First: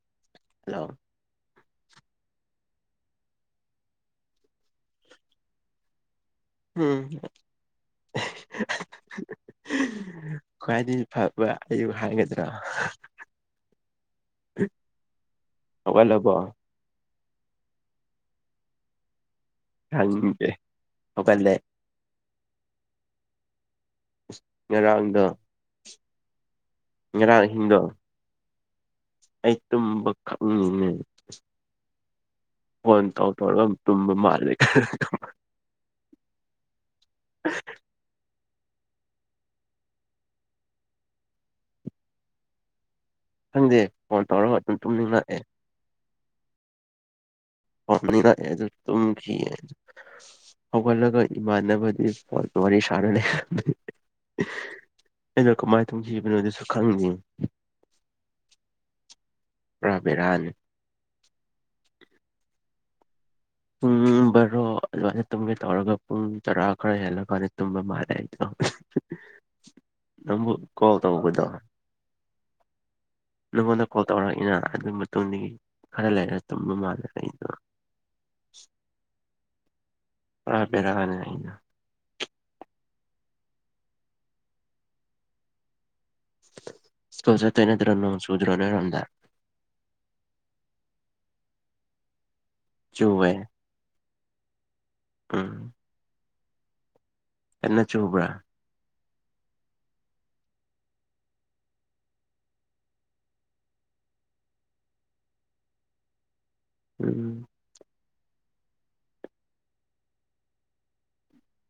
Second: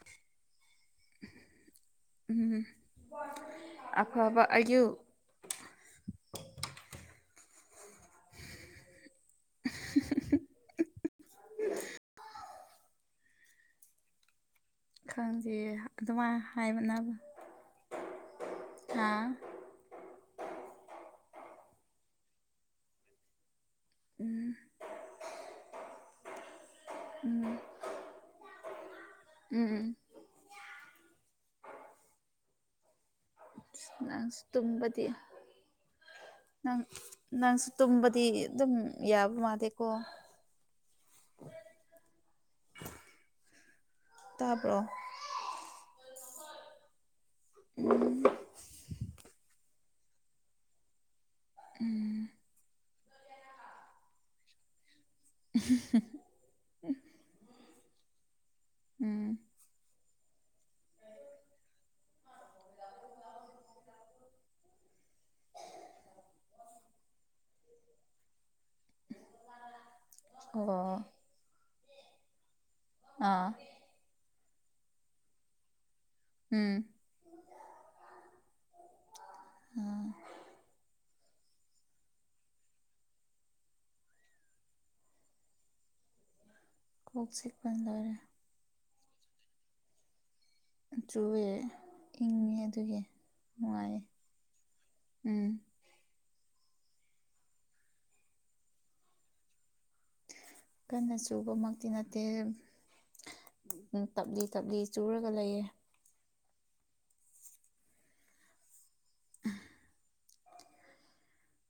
[inaudible] hello ꯎꯝ ꯑꯐꯕ ꯑꯌꯨꯛ ꯎꯝ ꯈ꯭ꯋꯥꯏꯗꯒꯤ ꯐ ꯕ ꯑꯌꯨꯛ ꯍꯥꯏꯒꯗ꯭ꯔꯣ ꯈꯪꯗꯦ ꯑꯗꯨꯃꯥꯏ ꯍꯥꯏꯕꯅꯕ ꯍꯥ ꯈꯪꯗꯦ ꯍꯧꯒꯠꯂꯦ ꯉꯔꯥꯡꯗꯣ ꯉꯔꯥꯡ ꯑꯍꯤꯡꯗꯣ ꯑꯩ ꯎꯝ ꯇꯨꯝꯕ ꯈꯛꯉꯤꯅꯦ ꯐꯣꯟ ꯇꯧꯊꯣꯔꯝ ꯇꯨꯝꯕ ꯅꯪꯁꯨ ꯃꯥꯜꯂꯦ ꯇꯨꯝꯕꯗꯤ ꯅꯪ ꯅꯪꯁꯨ ꯇꯨꯝꯕꯗꯤ ꯑꯗꯨꯝ ꯌꯥꯕ ꯃꯥꯂꯦꯀꯣ ꯈꯪꯗꯦ ꯐꯣꯟ ꯇꯧꯔꯒ ꯗꯨꯝ ꯇꯥꯕ꯭ꯔꯣ ꯇꯨꯝꯅꯤꯡꯉꯛꯑꯦ ꯎꯝ ꯇꯨꯝꯅꯤꯡꯉꯛꯑꯦ ꯑꯗꯨꯝ ꯇꯨꯝꯈꯤꯌꯦ ꯍꯧꯒꯠꯂꯒ ꯏꯃꯥꯟꯅꯕꯗꯤ ꯐꯣꯟ ꯋꯥꯔꯤ ꯁꯥꯔ ꯂꯩ ꯑꯩꯅ ꯀꯃꯥꯏ ꯇꯨꯝꯈꯤꯕꯅꯣ ꯑꯗꯨꯁꯨ ꯈꯪꯉꯤꯅꯤ ꯎꯝ ꯄꯔꯥ ꯕꯦꯔꯥꯅꯤ ꯄꯨꯡ ꯕꯥꯔꯣ ꯑꯗꯨꯃꯥꯏꯅ ꯇꯨꯝꯒꯦ ꯇꯧꯔꯒ ꯄꯨꯡ ꯇꯔꯥ ꯈꯔ ꯍꯦꯜꯂꯀꯥꯟꯗ ꯇꯨꯝꯕ ꯃꯥꯜꯂꯦ ꯑꯩꯗꯣ ꯅꯪꯕꯨ ꯑꯣ ꯀꯣꯜ ꯇꯧꯕꯗꯣ ꯑꯥ ꯅꯪꯉꯣꯟꯗ ꯀꯣꯜ ꯇꯧꯔꯛꯏꯅ ꯑꯗꯨ ꯃꯇꯨꯡꯗꯒꯤ ꯈꯔ ꯂꯩꯔ ꯎꯝ ꯇꯨꯝꯕ ꯃꯥꯜꯂꯦ ꯑꯩꯗꯣ ꯑꯥ ꯄꯨꯔꯥ ꯕꯦꯔꯥꯅꯦ ꯑꯩꯗꯣ ꯀꯣꯛ ꯁ꯭ꯀꯨꯜ ꯆꯠꯇꯣꯏ ꯆꯤꯛꯄ ꯅꯠꯇ꯭ꯔꯣ ꯂꯣꯏꯔꯦ ꯅꯣꯡ ꯆꯨꯗ꯭ꯔꯣ ꯅꯣꯏ ꯔꯣꯝꯗ ꯆꯨꯋꯦ ꯏꯪꯉꯦ ꯑꯗꯨꯒꯤ ꯆꯨꯋꯦ ꯅꯨꯡꯉꯥꯏꯌꯦ ꯎꯝ ꯀꯟꯅ ꯆꯨꯕ꯭ꯔꯥ ꯀꯟꯅ ꯆꯨꯕꯃꯛꯇꯤ ꯅꯠꯇꯦ ꯇꯞꯂꯤ ꯇꯞꯂꯤ ꯆꯨꯔꯒ ꯂꯩꯌꯦ ꯎꯝ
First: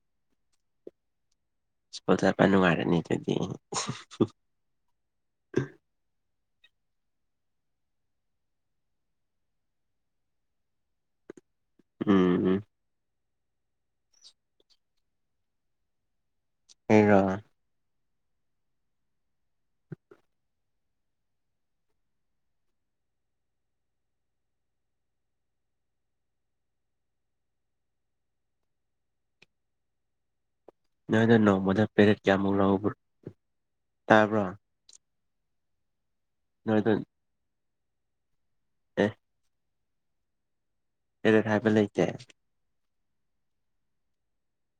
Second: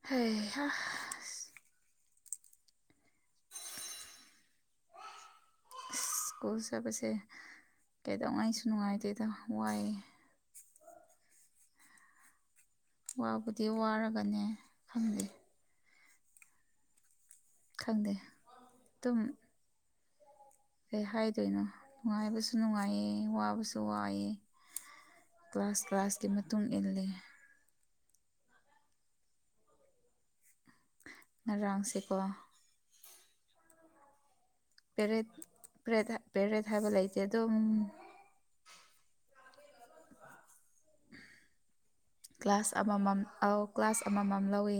ꯍꯩꯍꯥ ꯁ꯭ꯀꯨꯜ ꯆꯠꯄ ꯅꯨꯉꯥꯏꯔꯅꯤ ꯑꯗꯨꯗꯤ ꯁ꯭ꯀꯨꯜ ꯆꯠꯄꯁꯦ ꯀꯩꯗꯧꯉꯩꯁꯨ ꯅꯨꯡꯉꯥꯏꯇꯦꯗ ꯋꯥꯏꯌꯦ ꯎꯝ ꯎꯝ ꯋꯥꯕꯨꯗꯤ ꯋꯥꯔꯒꯅꯦ ꯈꯪꯗꯦ ꯑꯩꯔꯣ ꯈꯪꯗꯦ ꯇꯨꯝ ꯀꯩ ꯍꯥꯏꯗꯣꯏꯅꯣ ꯅꯨꯡꯉꯥꯏꯕꯁꯨ ꯅꯨꯡꯉꯥꯏꯌꯦ ꯋꯥꯕꯁꯨ ꯋꯥꯌꯦ ꯀ꯭ꯂꯥꯁ ꯀ꯭ꯂꯥꯁꯀꯤ ꯃꯇꯨꯡ ꯏꯜꯂꯦ ꯅꯣꯏꯅ ꯅꯣꯡꯃꯥꯗ ꯉꯔꯥꯡꯁꯦꯀꯣ ꯄꯦꯔꯠ ꯀꯌꯥꯃꯨꯛ ꯂꯧꯕ꯭ꯔꯣꯇꯥꯕ꯭ꯔꯣ ꯄꯦꯔꯠ ꯄꯦꯔꯠ ꯍꯥ ꯄꯦꯔꯠ ꯅꯣꯏꯗ ꯍꯥꯏꯕ ꯂꯩꯇꯦ ꯑꯗꯨꯝ ꯑꯦ ꯄꯦꯔꯠ ꯍꯥꯏꯕ ꯂꯩꯇꯦ ꯀ꯭ꯂꯥꯁ ꯑꯃꯥꯃꯝ ꯑꯧ ꯀ꯭ꯂꯥꯁ ꯑꯃꯥꯃꯝ ꯂꯧꯋꯦ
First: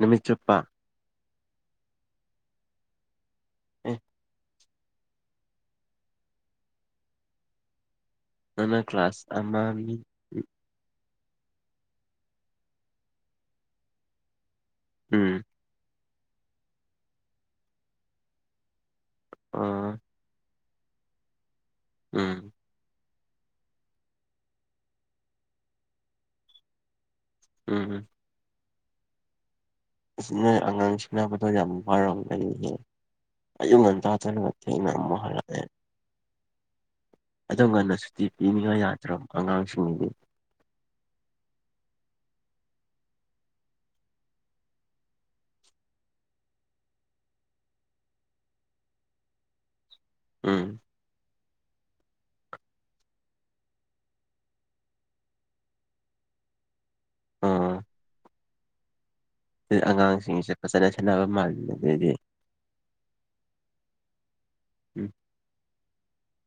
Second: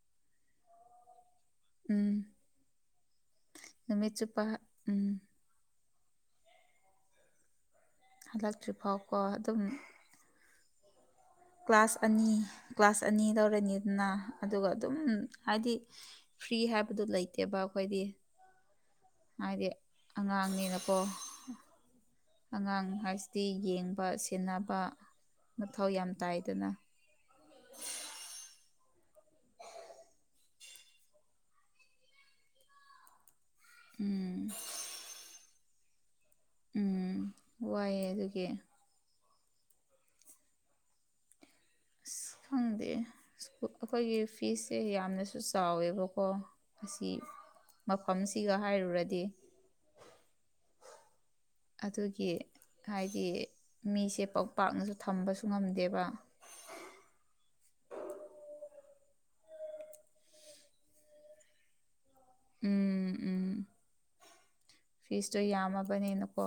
ꯅꯨꯃꯤꯠ ꯆꯨꯞꯄꯥ ꯎꯝ ꯑꯦ ꯅꯨꯃꯤꯠ ꯆꯨꯞꯄ ꯎꯝ ꯅꯪꯅ ꯍꯜꯂꯛꯇ꯭ꯔꯤꯐꯥꯎꯀꯣ ꯀ꯭ꯂꯥꯁ ꯑꯃ ꯑꯗꯨꯝ ꯃꯤ ꯀ꯭ꯂꯥꯁ ꯑꯅꯤ ꯀ꯭ꯂꯥꯁ ꯑꯅꯤ ꯂꯧꯔꯅꯤꯗꯅ ꯑꯗꯨꯒ ꯑꯗꯨꯝ ꯎꯝ ꯍꯥꯏꯗꯤ ꯐ꯭ꯔꯤ ꯍꯥꯏꯕꯗꯣ ꯂꯩꯇꯦꯕ ꯑꯩꯈꯣꯏꯗꯤ ꯍꯥꯏꯗꯤ ꯑꯣ ꯑꯉꯥꯡꯅꯦꯅ ꯀꯣ ꯎꯝ ꯑꯉꯥꯡ ꯍꯥꯏꯁꯤꯗꯤ ꯌꯦꯡꯕ ꯁꯦꯟꯅꯕ ꯃꯊꯧ ꯌꯥꯝ ꯇꯥꯏꯗꯅ ꯎꯝ ꯅꯣꯏ ꯑꯉꯥꯡ ꯁꯦꯟꯅꯕꯗꯣ ꯌꯥꯝ ꯋꯥꯔꯝꯒꯅꯤ ꯍꯦ ꯑꯌꯨꯛ ꯉꯟꯇꯥ ꯎꯝ ꯆꯠꯂꯒ ꯊꯦꯡꯅ ꯑꯃꯨꯛ ꯍꯜꯂꯛꯑꯦ ꯎꯝ ꯑꯗꯣ ꯉꯟꯅ ꯋꯥꯏꯑꯦ ꯁꯨꯇꯤ ꯑꯗꯨꯒꯤ ꯄꯤꯅꯤꯉꯥꯏ ꯌꯥꯗ꯭ꯔꯣ ꯑꯉꯥꯡꯁꯤꯡꯒꯤꯗꯤ ꯑꯁ ꯈꯪꯗꯦ ꯑꯩꯈꯣꯏꯒꯤ ꯐꯤꯁꯁꯦ ꯌꯥꯝꯅꯁꯨ ꯆꯥꯎꯋꯦꯕꯀꯣ ꯑꯁꯤ ꯃꯐꯝꯁꯤꯒ ꯍꯥꯏꯔꯨꯔꯗꯤ ꯎꯝ ꯑꯗꯨꯒꯤ ꯍꯥꯏꯗꯤ ꯃꯤꯁꯦ ꯄꯥꯛ ꯄꯥꯛꯅꯖꯨ ꯊꯝꯕꯁꯨ ꯉꯝꯗꯦꯕ ꯑꯥ ꯑꯗꯨ ꯑꯉꯥꯡꯁꯤꯡꯁꯦ ꯐꯖꯅ ꯁꯦꯟꯅꯕ ꯃꯥꯜꯂꯤꯗꯨꯗꯤ ꯎꯝ ꯎꯝ ꯎꯝ ꯐꯤꯁꯇꯣ ꯌꯥꯝꯃꯕꯅꯤꯅꯀꯣ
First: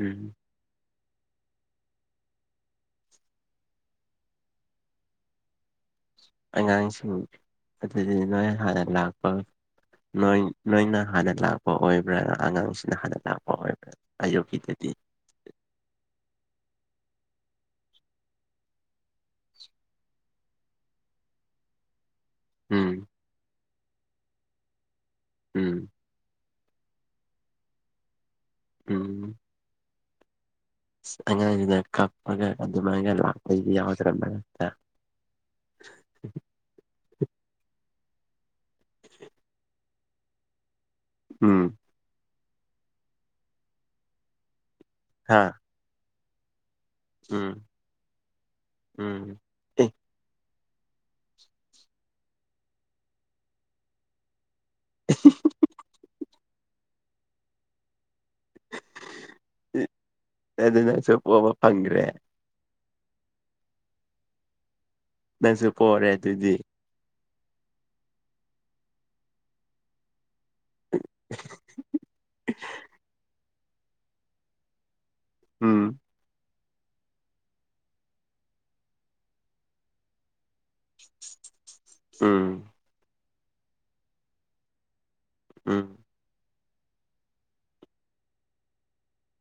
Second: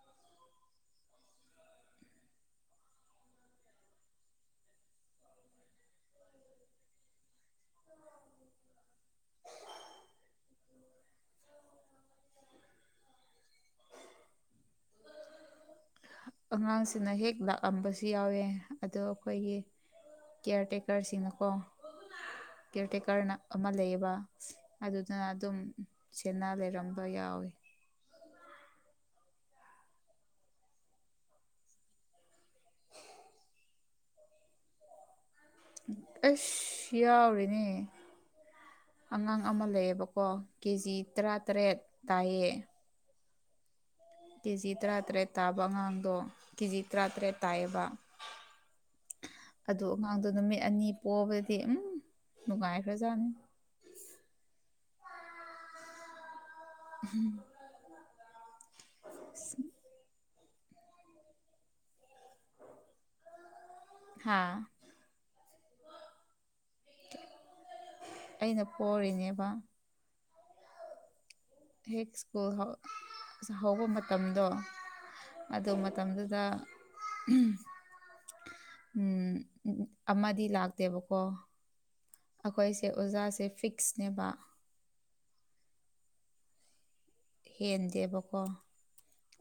ꯎꯝ ꯑꯉꯥꯡꯁꯤꯡ ꯑꯗꯨꯗꯤ ꯅꯣꯏ ꯍꯥꯟꯅ ꯂꯥꯛꯄ ꯅꯣꯏ ꯅꯣꯏꯅ ꯍꯥꯟꯅ ꯂꯥꯛꯄ ꯑꯣꯏꯕ꯭ꯔꯥ ꯑꯉꯥꯡꯁꯤꯅ ꯍꯥꯟꯅ ꯂꯥꯛꯄ ꯑꯣꯏꯕ꯭ꯔꯥ ꯑꯌꯨꯛꯀꯤꯗꯗꯤ ꯑꯉꯥꯡꯁꯤꯡꯅ ꯍꯦꯛ ꯂꯥꯛꯑꯝꯕꯁꯨ ꯌꯥꯎꯋꯦ ꯑꯗꯣ ꯑꯩꯈꯣꯏꯒꯤ ꯀꯤꯌꯔ ꯇꯦꯛꯀꯔꯁꯤꯡꯅꯀꯣ ꯎꯝ ꯀꯤꯌꯔ ꯇꯦꯛꯀꯔꯅ ꯑꯃ ꯂꯩꯌꯦꯕ ꯑꯗꯨꯗꯨꯅ ꯑꯗꯨꯝ ꯎꯝ ꯁꯦꯅꯥ ꯂꯩꯔꯝꯕ ꯌꯥꯎꯋꯦ ꯎꯝ ꯑꯁ ꯑꯉꯥꯡꯖꯤꯅ ꯀꯥꯞꯄꯒ ꯑꯗꯨꯃꯥꯏꯒ ꯂꯥꯛꯄꯥꯗꯤ ꯌꯥꯎꯗ꯭ꯔ ꯃꯔꯛꯇ ꯑꯁ ꯌꯥꯎꯔꯤꯅꯦ ꯑꯉꯥꯡ ꯑꯃ ꯂꯩꯌꯦꯕꯀꯣ ꯀꯦꯖꯤ ꯎꯝ ꯇ꯭ꯔꯥꯇꯔꯦꯠ ꯇꯥꯏꯌꯦ ꯀꯦꯖꯤ ꯇꯔꯥꯇꯔꯦꯠ ꯍꯥ ꯇꯥꯕ ꯑꯉꯥꯡꯗꯣ ꯀꯦꯖꯤ ꯇꯔꯥꯇꯔꯦꯠ ꯎꯝ ꯇꯥꯏꯌꯦꯕ ꯎꯝ ꯑꯗꯨ ꯑꯦ ꯑꯉꯥꯡꯗꯣ ꯅꯨꯃꯤꯠ ꯑꯅꯤ ꯄꯣꯕꯗꯤ ꯎꯝ ꯅꯨꯡꯉꯥꯏꯒ꯭ꯔꯖꯥꯠꯅꯤ [unintelligible] [unintelligible] ꯑꯗꯨ ꯅꯪꯁꯨ ꯄꯣꯕ ꯐꯪꯒ꯭ꯔꯦ ꯍꯥꯥ ꯅꯪꯁꯨ ꯄꯣꯔꯦ ꯑꯗꯨꯗꯤ ꯑꯩꯅ ꯄꯣꯔꯤꯅꯦꯕ [inaudible] ꯍꯦꯛ ꯁ꯭ꯀꯨꯜ ꯍꯧ ꯑꯁ ꯍꯧꯕ ꯃꯇꯝꯗꯣ ꯑꯗꯨ ꯎꯝ ꯃꯇꯝꯗꯨꯗ ꯑꯍꯝ ꯎꯝ ꯑꯃꯗꯤ ꯂꯥꯛꯇꯦꯕꯀꯣ ꯎꯝ ꯑꯩꯈꯣꯏꯁꯦ ꯑꯣꯖꯥꯁꯦ ꯐꯤꯛꯁꯅꯦꯕ ꯑꯝ ꯍꯦꯟꯗꯦꯕꯀꯣ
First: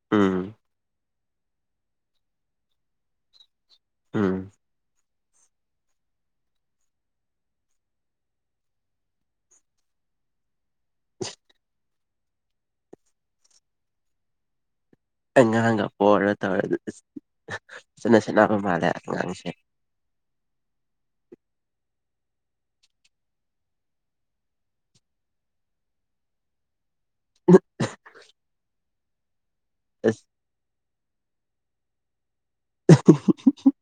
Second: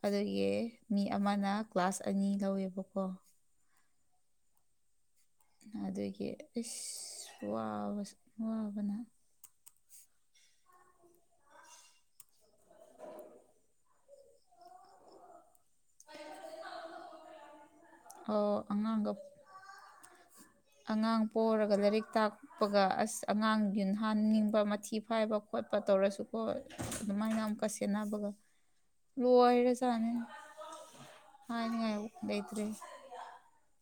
ꯑꯗꯨꯒꯤ ꯎꯝ ꯃꯤ ꯑꯃꯅ ꯀ꯭ꯂꯥꯁ ꯑꯅꯤ ꯂꯧꯋꯦꯕꯀꯣ ꯎꯝ ꯑꯗꯨꯒꯤ ꯏꯁ ꯋꯥꯕꯖ ꯋꯥꯕꯅ ꯑꯉꯥꯡꯒꯄꯣꯔ ꯇꯧꯔ ꯑꯗꯨ ꯐꯖꯟꯅ ꯑꯣ ꯁꯦꯟꯅꯕ ꯃꯥꯜꯂꯦ ꯑꯉꯥꯡꯒ ꯑꯉꯥꯡꯁꯦ ꯑꯉꯥꯡ ꯄꯣꯔꯒ ꯂꯥꯏꯔꯤꯛ ꯇꯥꯛ ꯎꯞꯄꯒ ꯑꯁ ꯑꯉꯥꯡ ꯌꯨꯟꯍꯟꯅꯤꯡꯕ ꯃꯊꯤ ꯐꯥꯏꯕ ꯈꯣꯠꯄ ꯇꯧꯔꯁꯨ ꯍꯣꯏ ꯑꯗꯨꯃꯥꯏꯅ ꯑꯃꯨꯛꯀ ꯁꯦꯟꯅꯕꯒ ꯂꯣꯏꯔꯖꯥꯠ ꯑꯁ ꯍꯥꯏꯅꯤꯡꯉꯥꯏꯂꯩꯇ꯭ꯔꯦ [unintelligible]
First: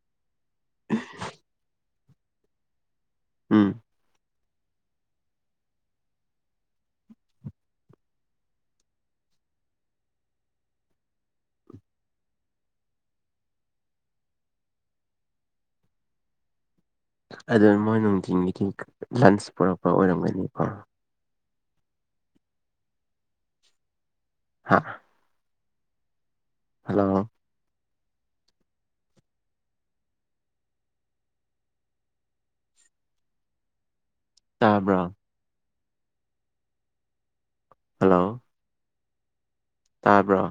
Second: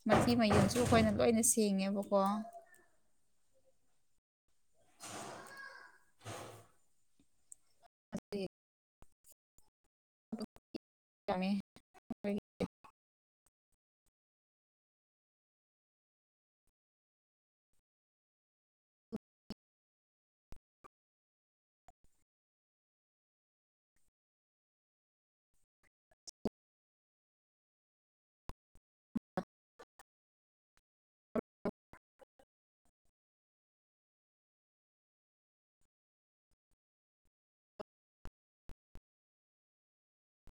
ꯃꯊꯤ ꯃꯌꯨꯡꯁꯨ ꯑꯩꯈꯣꯏꯅ ꯂꯣꯏꯅ ꯁꯦꯡꯉꯦꯕꯀꯣ ꯎꯝ [unintelligible] ꯑꯗꯨ ꯃꯣꯏ ꯅꯨꯡꯊꯤꯟꯒꯤꯗꯤ ꯂꯥꯟꯁ ꯄꯨꯔꯛꯄ ꯑꯣꯏꯔꯝꯒꯅꯤꯀꯣ ꯍꯥꯥ ꯍꯜꯂꯣ ꯇꯥꯕ꯭ꯔꯣ ꯍꯜꯂꯣ ꯇꯥꯕ꯭ꯔꯣ